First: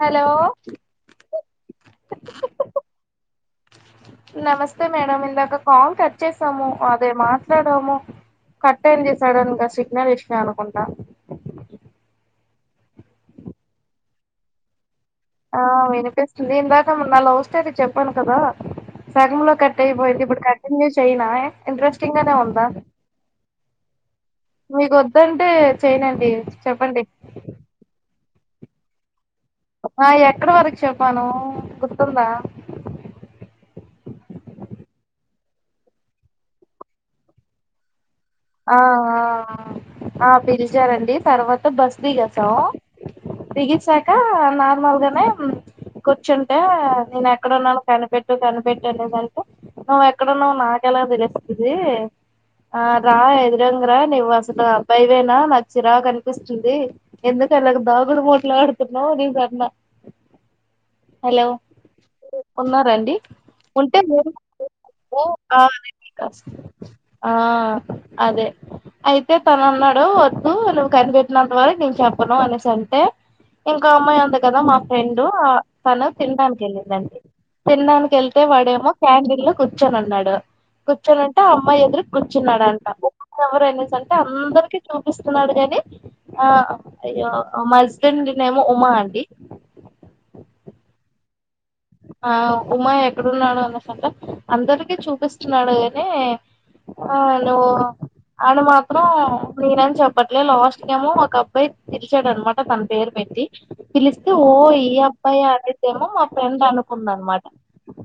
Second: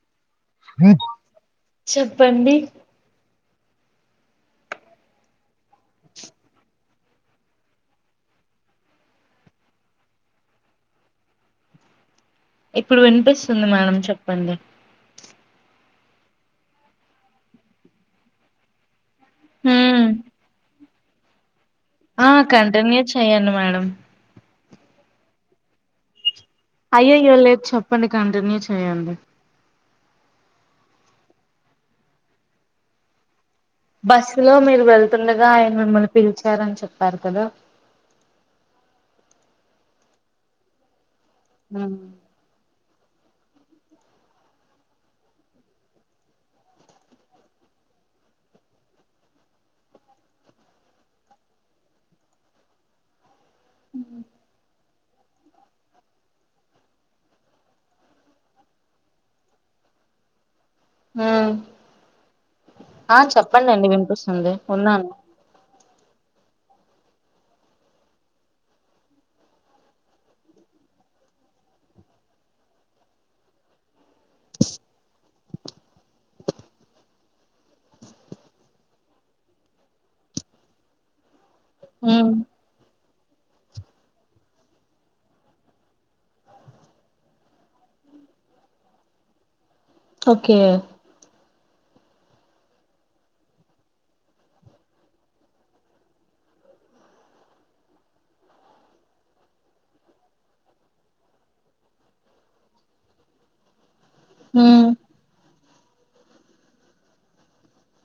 Hello చెప్పండి నమస్తే madam ఇందాక కాల్ కట్ చేశాము అదే మాట్లాడము కట్ట్ అయ్యింది సడన్ గా సిగ్నల్ ఇచ్చినా అనుకుంటా ఇప్పుడు వినిపిస్తుంది మేడం చెప్పండి ఆ వినిపిస్తుంది ఇందాక నా లవ్ స్టోరీ చెప్పాను కదా సగంలో కట్ హ్మ్ అయిపోయింది ఇప్పుడు కంటిన్యూ చేయనా ఇంట్రెస్టింగ్ ఆ గానే ఉందా కంటిన్యూ చెయ్యండి మేడం మీకు వద్దంటే చెయనండి అయ్యయ్యో లేదు చెప్పండి కంటిన్యూ చెయండి ఆ ఎక్కడ వరకు చెప్పాను గుర్తుందా బస్సులో మీరు వెళ్తుండగా ఆయన మిమ్మల్ని పిలిచారని చెప్పారు కదా ఆ ఆ ఆ పిలిచారండి తర్వాత హ్మ్ బస్ దిగేశాము దిగేశాక నార్మల్గానే కూర్చుంటే నేను ఎక్కడ ఉన్నాను కనిపెట్టు కనిపెట్టు అనేదంటే నువ్ ఎక్కడున్నావో నాకెలా తెలుస్తది ఆ రా ఎదురుంగా రా నీవు అసలు [unintelligible] నాకు చిరాకు అనిపిస్తుంది ఎందుకలాగ దాగుడుమూతలు ఆడుతున్నావ్ అనేసి అన్నా హ ఉన్నారాండి ఉంటే మీరు వినిపిస్తుంది ఉన్నాను ఆ అదే అయితే తను అన్నాడు వద్దు నువ్వు కనిపెట్టినంత వరకు నేను చెప్పను అనేసి అంటే ఇంకా అమ్మాయి ఉంది కదా మా ఫ్రెండ్ తను తినడానికి వెళ్ళిందండి తినడానికి ఎళ్తే వాడేమో క్యాంటీన్ లో కూర్చొని ఉన్నాడు కూర్చొని ఉం టే అమ్మాయి ఎదురు హ్మ్ కూర్చున్నాడంట ఎవరనేసి అంటే అందరికీ చూపిస్తున్నాడు గాని ఆ అయ్యో మా హస్బెండ్ నేమ్ ఉమా అండి ఓకే ఆ ఉమా ఎక్కడున్నాడు అనేసి సంటే అందరికీ చూపిస్తున్నాడు కని ఆ నువ్వు అని మాత్రం నేనని చెప్పట్లే లాస్ట్ కేమో ఒక అబ్బాయి పిలిచాడన్నమాట తన పేరు పె ట్టి పిలిస్తే ఓ హ్మ్ ఈ అబ్బాయా అనేసి ఏమో మా ఫ్రెండ్ అనుకుందన్నమాట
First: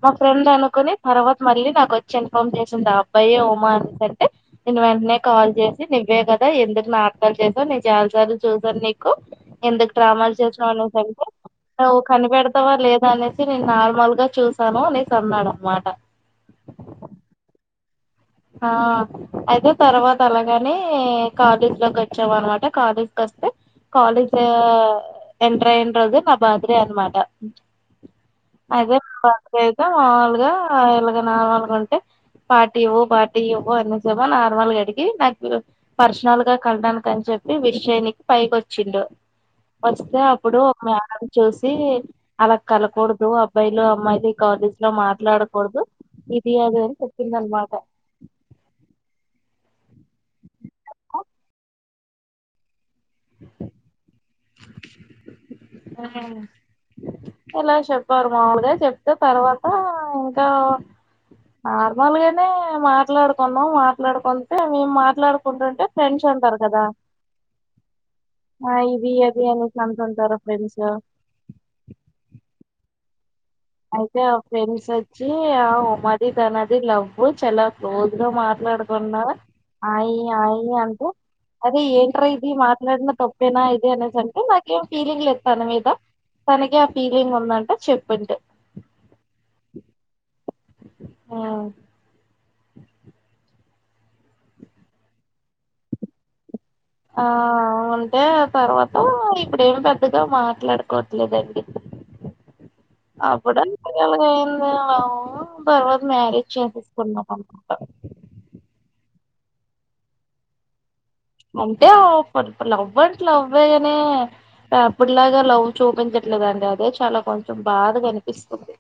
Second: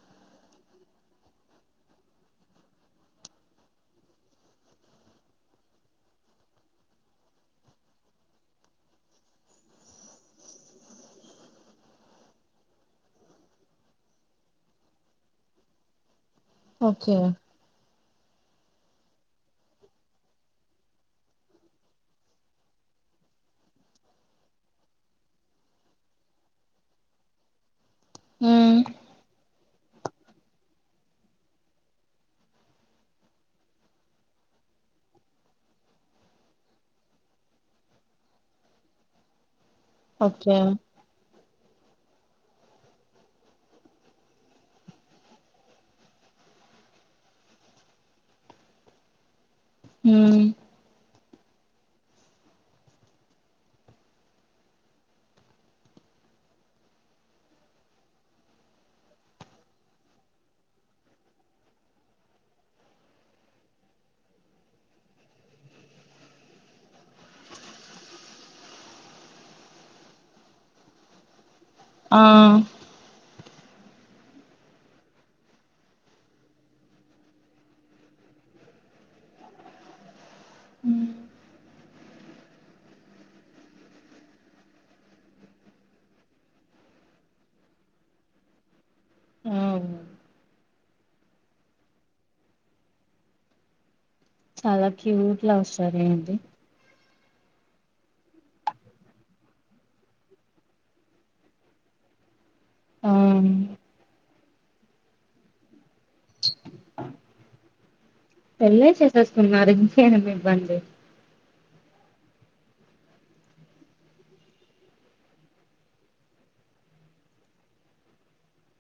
మా ఫ్రెండ్ అనుకుని తర్వాత మళ్ళీ నాకు వచ్చి ఇన్ఫామ్ చేసింది ఆ అబ్బాయే ఉమా అనేసి అంటే నేను వెంటనే కాల్ చేసి నువ్వే కదా ఎందుకు నాటకాలు చేశావ్ నేను చాలాసార్లు చూశాను నీకు ఎం దుకు డ్రామాలు చేసినవ్ అనేసి అంటే నువ్వు కనిపెడతావా లే దా అనేసి నేను నార్మల్ గా చూశాను అనేసి అన్నాడు అనమాట ఓకే ఆ అయితే తర్వాత అలాగానే కాలేజ్ లోకి వచ్చాం అనమాట కాలేజ్ వ కాలేజ్ ఎంటర్ అయిన రోజు నా బర్త్డే అనమాట హ్మ్ అదే అయితే మాములుగ ఎలాగ నా వాళ్ళు అయితే పార్టీ ఇవ్వు పార్టీ ఇవ్వు అన్ని సెమో నార్మల్గా అడిగి నాకు పర్సనల్ గా కళడానికిని చెప్పి విష్ చెయ్యనీకి పైకి వచ్చిండు వస్తే అప్పుడు ఓకే ఒక మేడమ్ చూసి అలా కలవకూడదు అబ్బాయిలు అమ్మాయితో ఈ కాలేజ్ లో మాట్లాడకూడదు ఇది అది అని చెప్పిందన్న మాట హ్మ్మ్ అ కే హే ఇలా చెప్పారు మాములుగా చెప్తే తర్వాత ఇంకా నార్మల్గానే మాట్లాడుకున్నాం మాట్లాడుకుంటే మేము మాట్లాడుకుంటుంటే ఫ్రెండ్స్ ఉంటారు కదా ఇది అది అని చమ్తుంటారు లేడీస్ ఆ ఆమ్ అయితే ఒక ఫ్రెండ్స్ వచ్చి ఆ మాది తన ది లవ్ చాలా క్లోజ్ గా మ మాట్లాడుతున్నా ఆయి ఆయి హ్మ్ అంటూ అదే ఏంటరా ఇది మాట్లాడిన తప్పేనా ఇది అనేది అంటే నాకేం ఫీలింగ్ లేదు తన మీద తనకి ఆ ఫీలింగ్ ఉందంటే చెప్పంటె ఆ ఆ చాలా క్యూట్ లవ్ స్టోరీ అండి ఆ ఉంటే ఆ తర్వాత ఇప్పుడేం పెద్దగా మాట్లాడుకోవట్లేదండి ఆప్పుడ ఆ తర్వాత మ్యారేజ్ చేసేసుకున్నాం అనమాట పెళ్ళ చేసేసుకున్నారు ఇంకేం ఇబ్బంది అంటే ఇప్పుడు లవ్ అంటే లవ్వే గానీ అప్పుటిలాగా లవ్ చూపించట్లేదండి అదే చాలా కొంచెం బాధ కనిపిస్తుంది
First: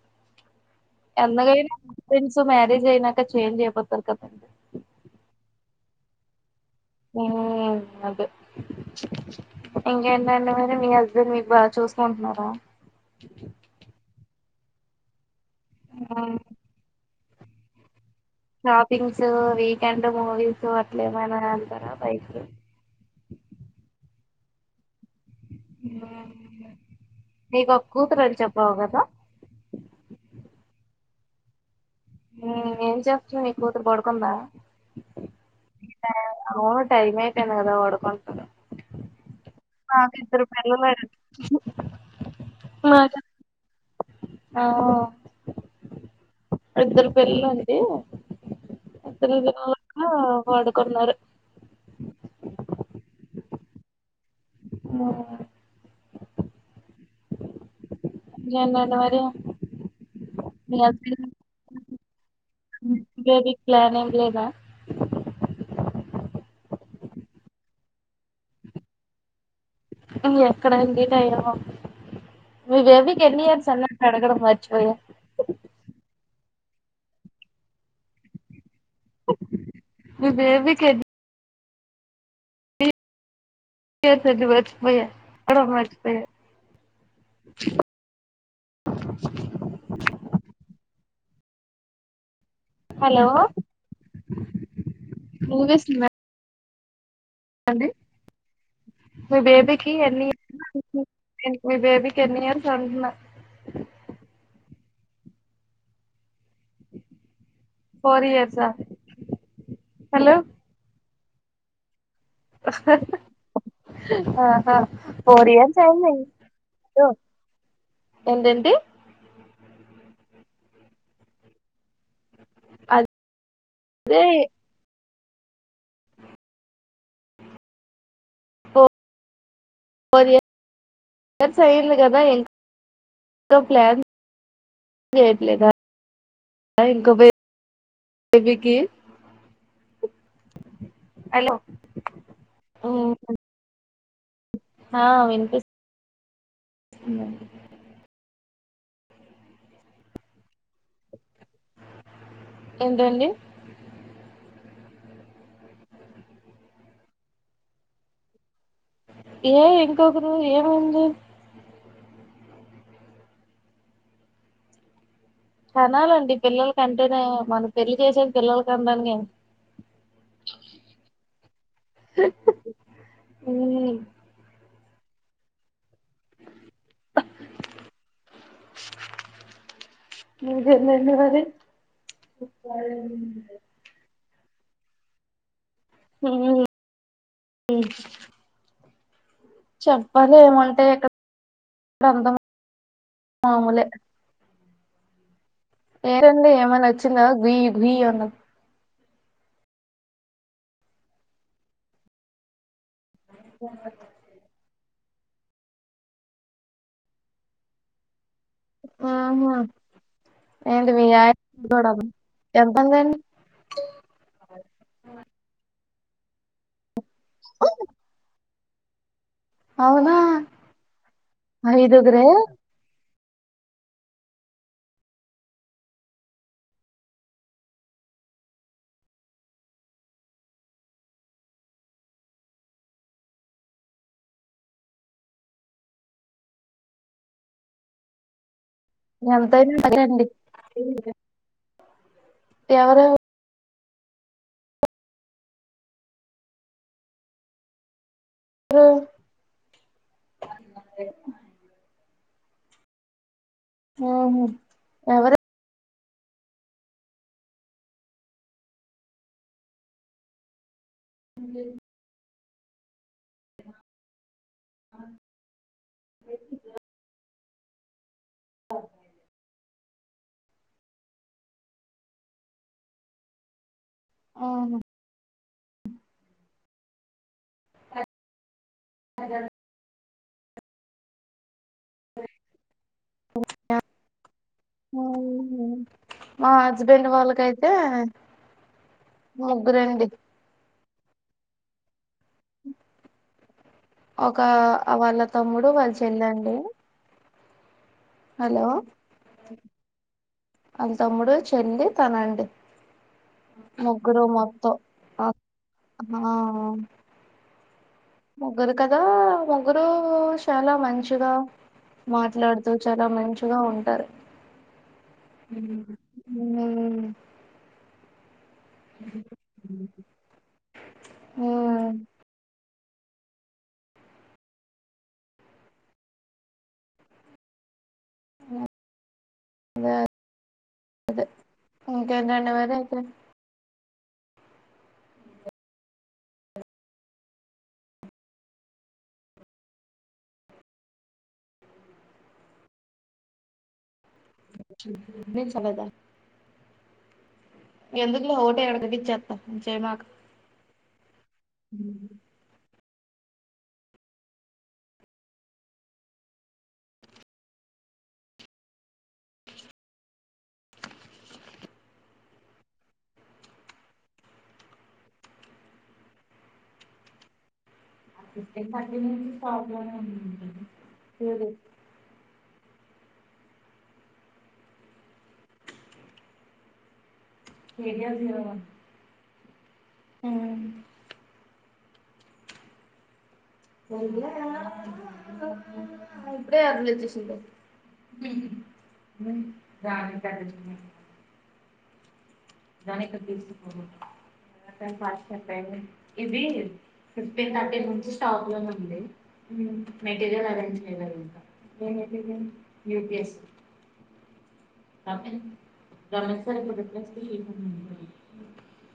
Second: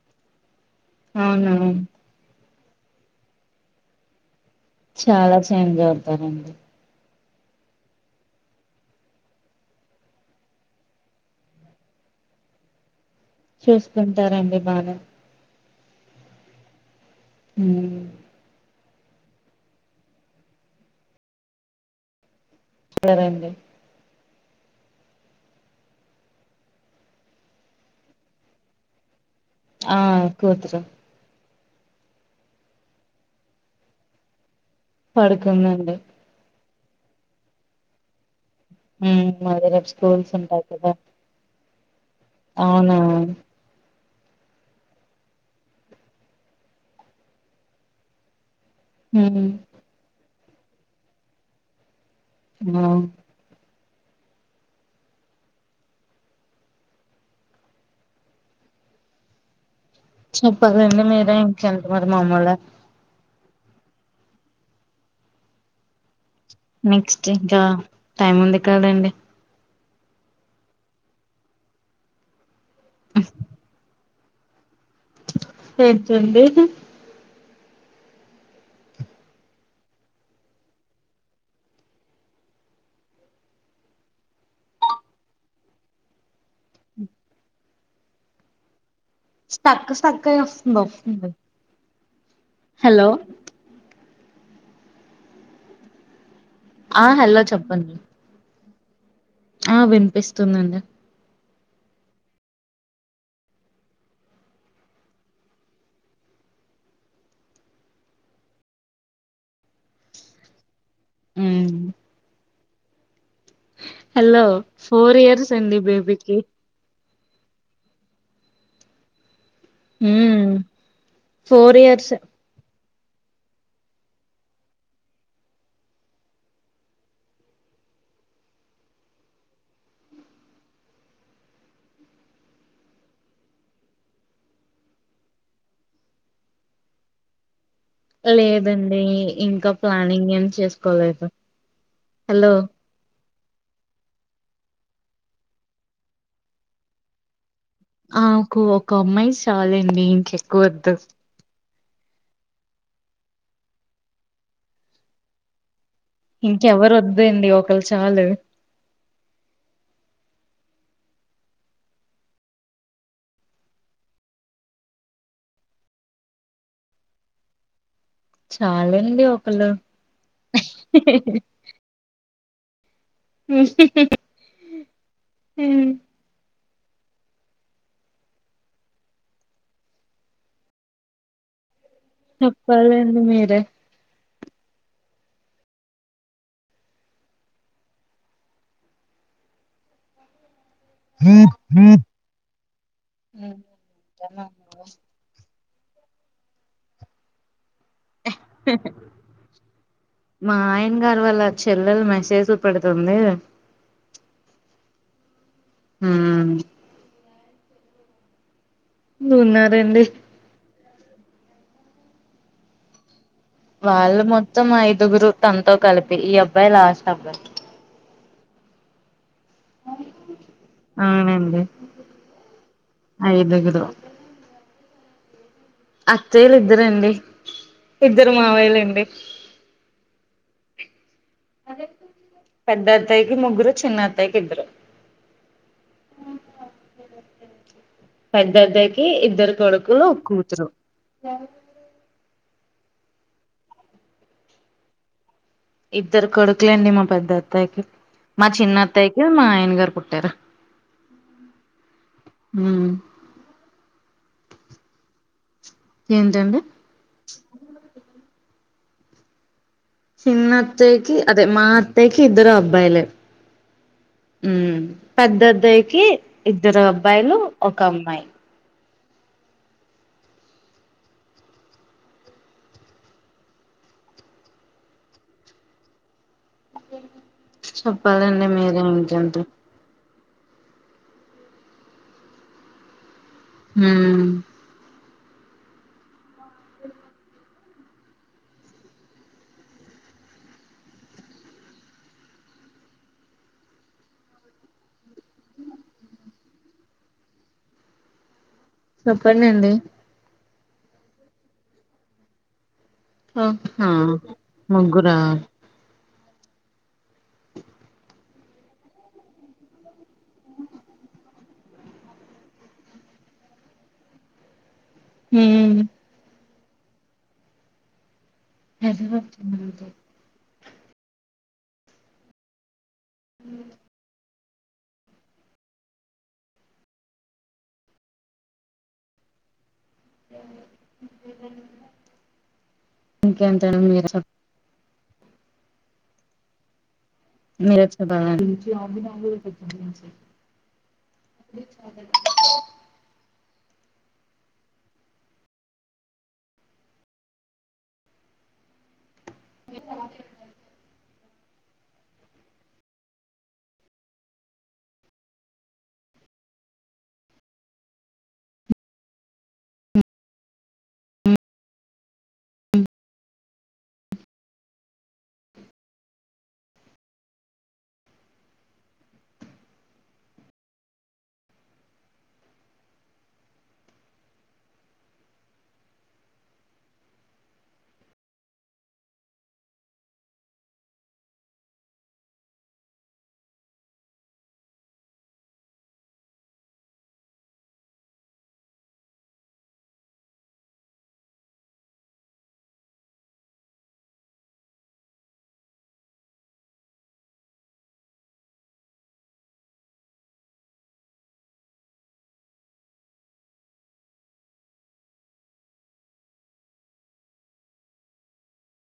అవునవును [unintelligible] ఫ్రెండ్స్ మ్యారేజ్ అయినాక చేంజ్ అయిపోతారుగా చాలా చేంజ్ అవుతారండి హ అదే ఇంకేంటండి మరి మీ హస్బెండ్ మీకు బాగా చూసుంటున్నారా చూసుకుంటారంండి బానే ఆ ఉమ్ షాపింగ్స్, వీకెండ్ మూవీస్ అట్ల ఏమైనా రాళతారా బయటికి మళ్ళా రాంగే ఊహ నీకో కూతురని చెప్పావ్ కదా ఆ కూతురు ఊ ఏం చేస్తన్నావ్ నీ కూతురు పడుకుందా? పడుకున్నండి టైమె కదా ర వాడు పడుకొనేది మరి రేపు నాకు స్కూల్స్ ఇద్దరు ఉంటాయి పిల్లలు కదా అం అవునా ఆ ఇద్దరు పిల్లలు అండి ఉమ్ [unintelligible] పడుకున్నారు బ బావుంది ఇంకేంటండి మరి మీ చెప్పలండి హస్బెండ్ మీరే ఇంకెంటి మరి మాములె ఇంకేంటి ప్లాన్ ఏమి లేదా? నెక్స్ట్ ఇంకా టైం ఉంది కదండి. ఎక్కడండి టైమ్ మీ బేబీకి ఎన్ని ఇయర్స్ అన్నట్టు అడగడం మరి ఏటండిహి మీ బేబికి ఏ ఏజ్ అండి మర్చిపోయా, ఎక్కడో మర్చిపోయా స్టక్ స్టక్ అని వస్తుందు హలో వినిపిస్తుంద ఆ హలో చెప్పండి మీ ఆ బేబేకి ఎన్ని వినిపిస్తుందండి ఇయ నేను బేబీ ఎన్ని ఇయర్స్ అంటున్న ఫోర్ ఇయర్స హలో ఉమ్ అహ్హ్ హలో ఆహా ఫోర్ అండి ఇయర్స్ అయింది బేబీకి లో ఏంటండీ హూమ్ ఫోర్ ఇయర్సె అద్ దే ఫోర్ ఇయర్స్ అయింది కదా ఇంకా ప్లాన్ ఏమీలేదా ఇంకో బే లేదండి ఇంకా ప్లానింగ్ ఏం చేసుకోలేదు. హలో హలో హా వినిపి ఇంకేంటి మాకు ఒక అమ్మాయి సాలండి ఇంకెక్కువ వద్దు. ఏంటండి ఇంకెవరు వద్దండి ఒకలు చాలు. ఏ ఇంకొకరు ఏమైంది కనాలండి పిల్లల కంటేనే మన పెళ్ళి చేసేది పిల్లల కనడానికే చాలండి ఒకళ్ళు హ ఉహుహు హు అహ్ ఇంకేంటండి మరి చెప్పాలండి మీరే హూమ్ హు చెప్పలేము హు తి [inaudible] మామూలే పేరండి ఏమన్నా వచ్చిందా గుయ్ గుయ్ అన్నది మా ఆయన గారు వల్ల చెల్లెలు మెసేజ్లు పెడతు ఏంది హూ ఉన్నారండి ఏంటిది [inaudible] ఏడ బంద్ అయింది వాళ్ళు మొత్తం ఐదుగురు తనతో కలిపి ఈ అబ్బాయి లాస్ట్ అబ్బాయి అవునా అవునండి ఐదుగురే ఐదుగురు అత్తయ్యలు ఇద్దరండి ఇద్దరు మావయ్యలండి సరే పెద్ద అత్తయ్యకి ముగ్గురు చిన్న అత్తయ్యకి ఇద్దరు [inaudible] పెద్ద అత్తయ్యక కి ఇద్దరు ఎంతైనా కొడుకులు ఒక తగ్గరండి కూతురు ఎవరెవరు ఇద్దరు కొడుకులు అండి మా పెద్ద అత్తయ్యకి మా చిన్న అత్తయ్యకి మా ఆయన గారు పుట్టారు హు ఆహా ఎవరు ఏంటండి చిన్న అత్తయ్యకి అదే మా అత్తయ్యకి ఇద్దరూ అబ్బాయిలే హు పెద్ద అద్దాయికి ఇద్దరు అబ్బాయిలు ఒక అమ్మాయి అవును చెప్పాలండి మీరే ఇంకెంటీ [inaudible] హు అవునా మా హస్బెండ్ వాళ్ళకైతే ముగ్గురండి ఒక వాళ్ళ తమ్ముడు వాళ్ళు చెల్లండి హలో చెప్పండండి వాళ్ళ తమ్ముడు చెల్లె తనండి ఆ ఆ ముగ్గురు మొత్తం ముగ్గురా మా ఆ హ ముగ్గురు కదా ముగ్గురు చాలా మంచిగా మాట్లాడుతూ చాలా మంచిగా ఉంటారు హు హు [inaudible] ఓ హ [inaudible] [inaudible] వే అదే అ ఒకే అంట అండ మరి అయితే ఏ సాప్ [unintelligible] బీచ్ కు రమ్మంటే మీ చాలదా ఎందుకులో హోట ఎడదది ఇచేస్తా పట్టించేదాకా ఉహు [inaudible] [inaudible] ఏడియా స ఉమ్ ఇప్పుడ ఆరు వచ్చేసింధ ఉమ్ [inaudible] ఇది ఫిఫ్టీన్ థర్టీ నుంచి స్టాక్ లోనే ఉంది మెటీరియల్ అరేంజ్ చేయ్యలేదు ఇంగ ఏ material U P S C రమ రమ సర [inaudible]